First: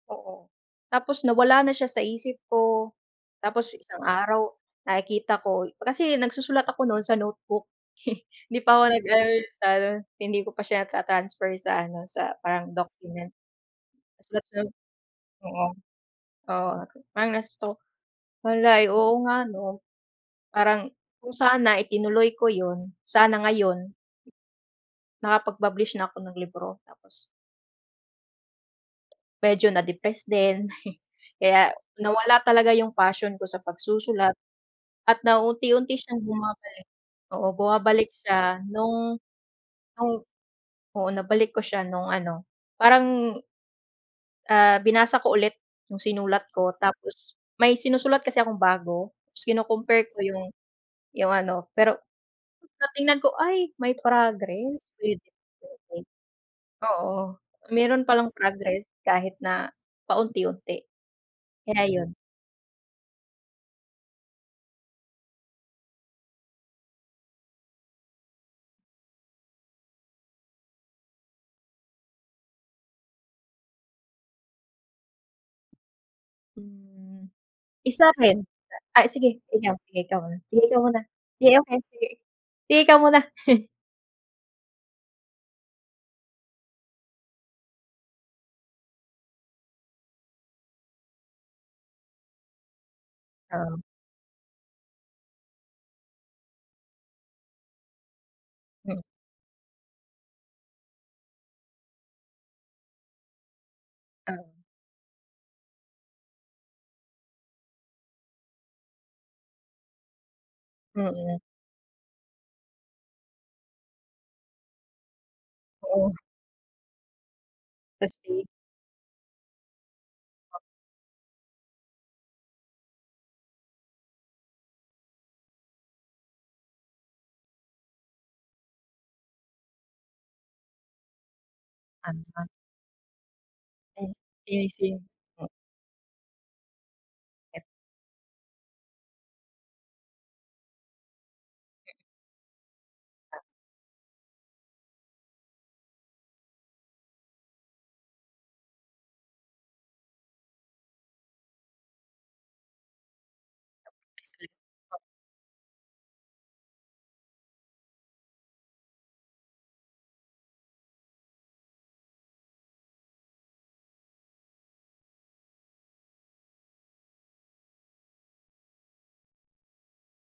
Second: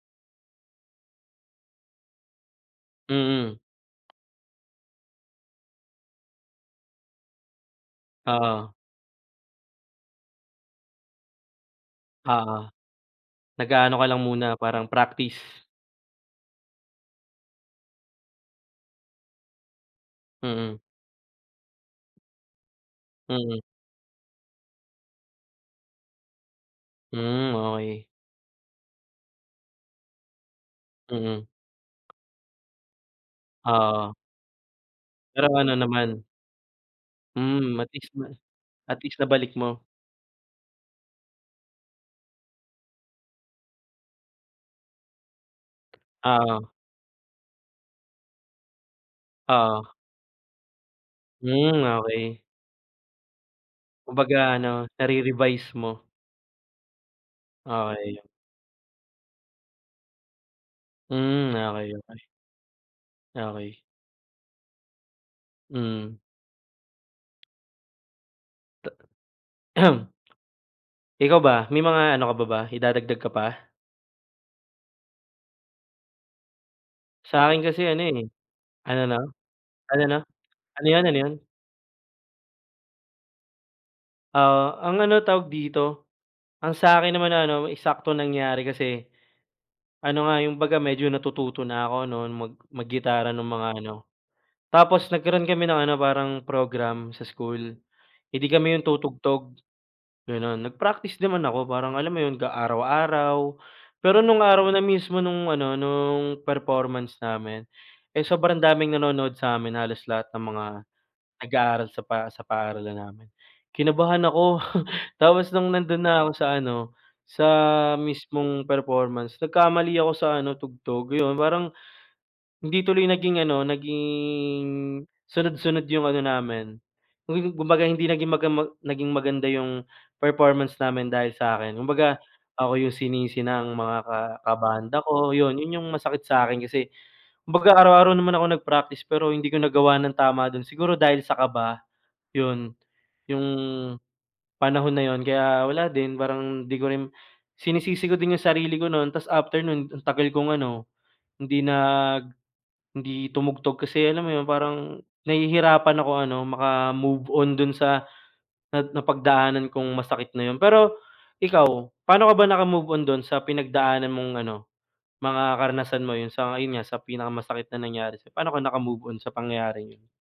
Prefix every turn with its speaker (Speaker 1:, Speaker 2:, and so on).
Speaker 1: Oo, tapos nawala na siya sa isip ko,
Speaker 2: Mm.
Speaker 1: tapos isang araw, nakikita ko kasi nagsusulat ako 'nun sa notebook hindi
Speaker 2: Oo.
Speaker 1: pa ako nag ano sa ano, hindi ko pa siya na-ta-transfer sa ano sa
Speaker 2: Oo,
Speaker 1: parang document.
Speaker 2: nag-aano ka lang
Speaker 1: Sulat
Speaker 2: muna
Speaker 1: lang
Speaker 2: parang practice.
Speaker 1: oo, oo ah parang na-stuck malay oo nga 'no?
Speaker 2: Mm.
Speaker 1: Parang kung sana itinuloy ko 'yun, sana
Speaker 2: Mm.
Speaker 1: ngayon nakapag-publish na ako ng libro tapos
Speaker 2: Hmm okey.
Speaker 1: medyo na-depress din
Speaker 2: Mm.
Speaker 1: kaya nawala talaga yung passion ko sa
Speaker 2: Oo.
Speaker 1: pagsusulat at
Speaker 2: Pero ano
Speaker 1: nauunti-unti siyang
Speaker 2: naman.
Speaker 1: bumabalik, oo
Speaker 2: Mhm at
Speaker 1: bumabalik
Speaker 2: least ma
Speaker 1: siya
Speaker 2: at least
Speaker 1: nung
Speaker 2: nabalik mo.
Speaker 1: nung oo nabalik ko siya nung ano parang, ah binasa ko ulit yung sinulat
Speaker 2: Oo.
Speaker 1: ko tapos may sinusulat kasi akong bago tapos
Speaker 2: Oo.
Speaker 1: kino-compare ko yung yung ano
Speaker 2: Hmm
Speaker 1: pero
Speaker 2: okey.
Speaker 1: ng tignan ko ay may
Speaker 2: Kumbaga ano,
Speaker 1: progress with
Speaker 2: nare-revise mo.
Speaker 1: improvement, oo, meron pa
Speaker 2: Okey.
Speaker 1: lang progress kahit na paunti-unti,
Speaker 2: Hmm
Speaker 1: kaya
Speaker 2: okey,
Speaker 1: 'yun.
Speaker 2: okey. Okey. Mm. Ta Ikaw ba may mga ano ka pa ba idadagdag ka pa?
Speaker 1: Hmm,
Speaker 2: Sakin kasi ano
Speaker 1: isa
Speaker 2: eh
Speaker 1: rin na
Speaker 2: ano
Speaker 1: ay
Speaker 2: ano?
Speaker 1: sige ikaw sige
Speaker 2: Ano ano?
Speaker 1: ikaw muna sige ikaw
Speaker 2: Ano 'yun,
Speaker 1: muna,
Speaker 2: ano 'yun?
Speaker 1: sige okay sige, sige ikaw muna!
Speaker 2: Oo ang ano tawag dito ang sakin naman na ano eksaktong nangyari kasi, ano nga yung baga medyo natututo na ako ano mag mag gitara ng mga
Speaker 1: Oo.
Speaker 2: ano. Tapos nagkaroon kami ng ano parang program sa school eh di kami 'yong
Speaker 1: Mm.
Speaker 2: tutugtog ganun nag-practice naman ako parang alam mo 'yon ka araw-araw pero nung
Speaker 1: O
Speaker 2: araw na mismo nung ano nung performance namin eh sobrang daming nanonood samin halos lahat ng mga
Speaker 1: Mm.
Speaker 2: nag-aaral sa pa sa paaralan namin. Kinabahan ako tapos nung nandun
Speaker 1: Oo.
Speaker 2: na ako sa ano sa
Speaker 1: Kasi.
Speaker 2: mismong performance nagkamali ako sa ano
Speaker 1: Ah.
Speaker 2: tugtog 'yun parang, hindi tuloy naging ano naging sunod-sunod yung ano namin kum kumbaga hindi naging maga ma naging maganda yung performance namin dahil sa akin kumbaga
Speaker 1: Ano an.
Speaker 2: ako yung sinisi ng mga
Speaker 1: Ay
Speaker 2: ka
Speaker 1: sinisi
Speaker 2: kabanda ko
Speaker 1: m
Speaker 2: yun, yun yung masakit sa akin kasi
Speaker 1: Et
Speaker 2: kumbaga araw-araw naman ako nag-practice pero hindi ko nagawa ng tama do'n siguro dahil sa kaba. 'Yun,
Speaker 1: A
Speaker 2: 'yong panahon na yun kaya wala din parang hindi ko rin sinisisi ko din yung sarili ko no'n tapos after nun ang tagal kong ano hindi nag hindi tumugtog kasi alam mo yun parang
Speaker 1: [unintelligible] o
Speaker 2: nahihirapan ako ano maka-move on dun sa nap napagdaanan kong masakit na yun pero, ikaw paano ka ba naka-move on dun sa pinagdaanan mong ano mga karanasan mo 'yun sa ayun nga sa pinaka masakit na nangyari sa'yo, paano ka naka-move on sa pangyayaring 'yun?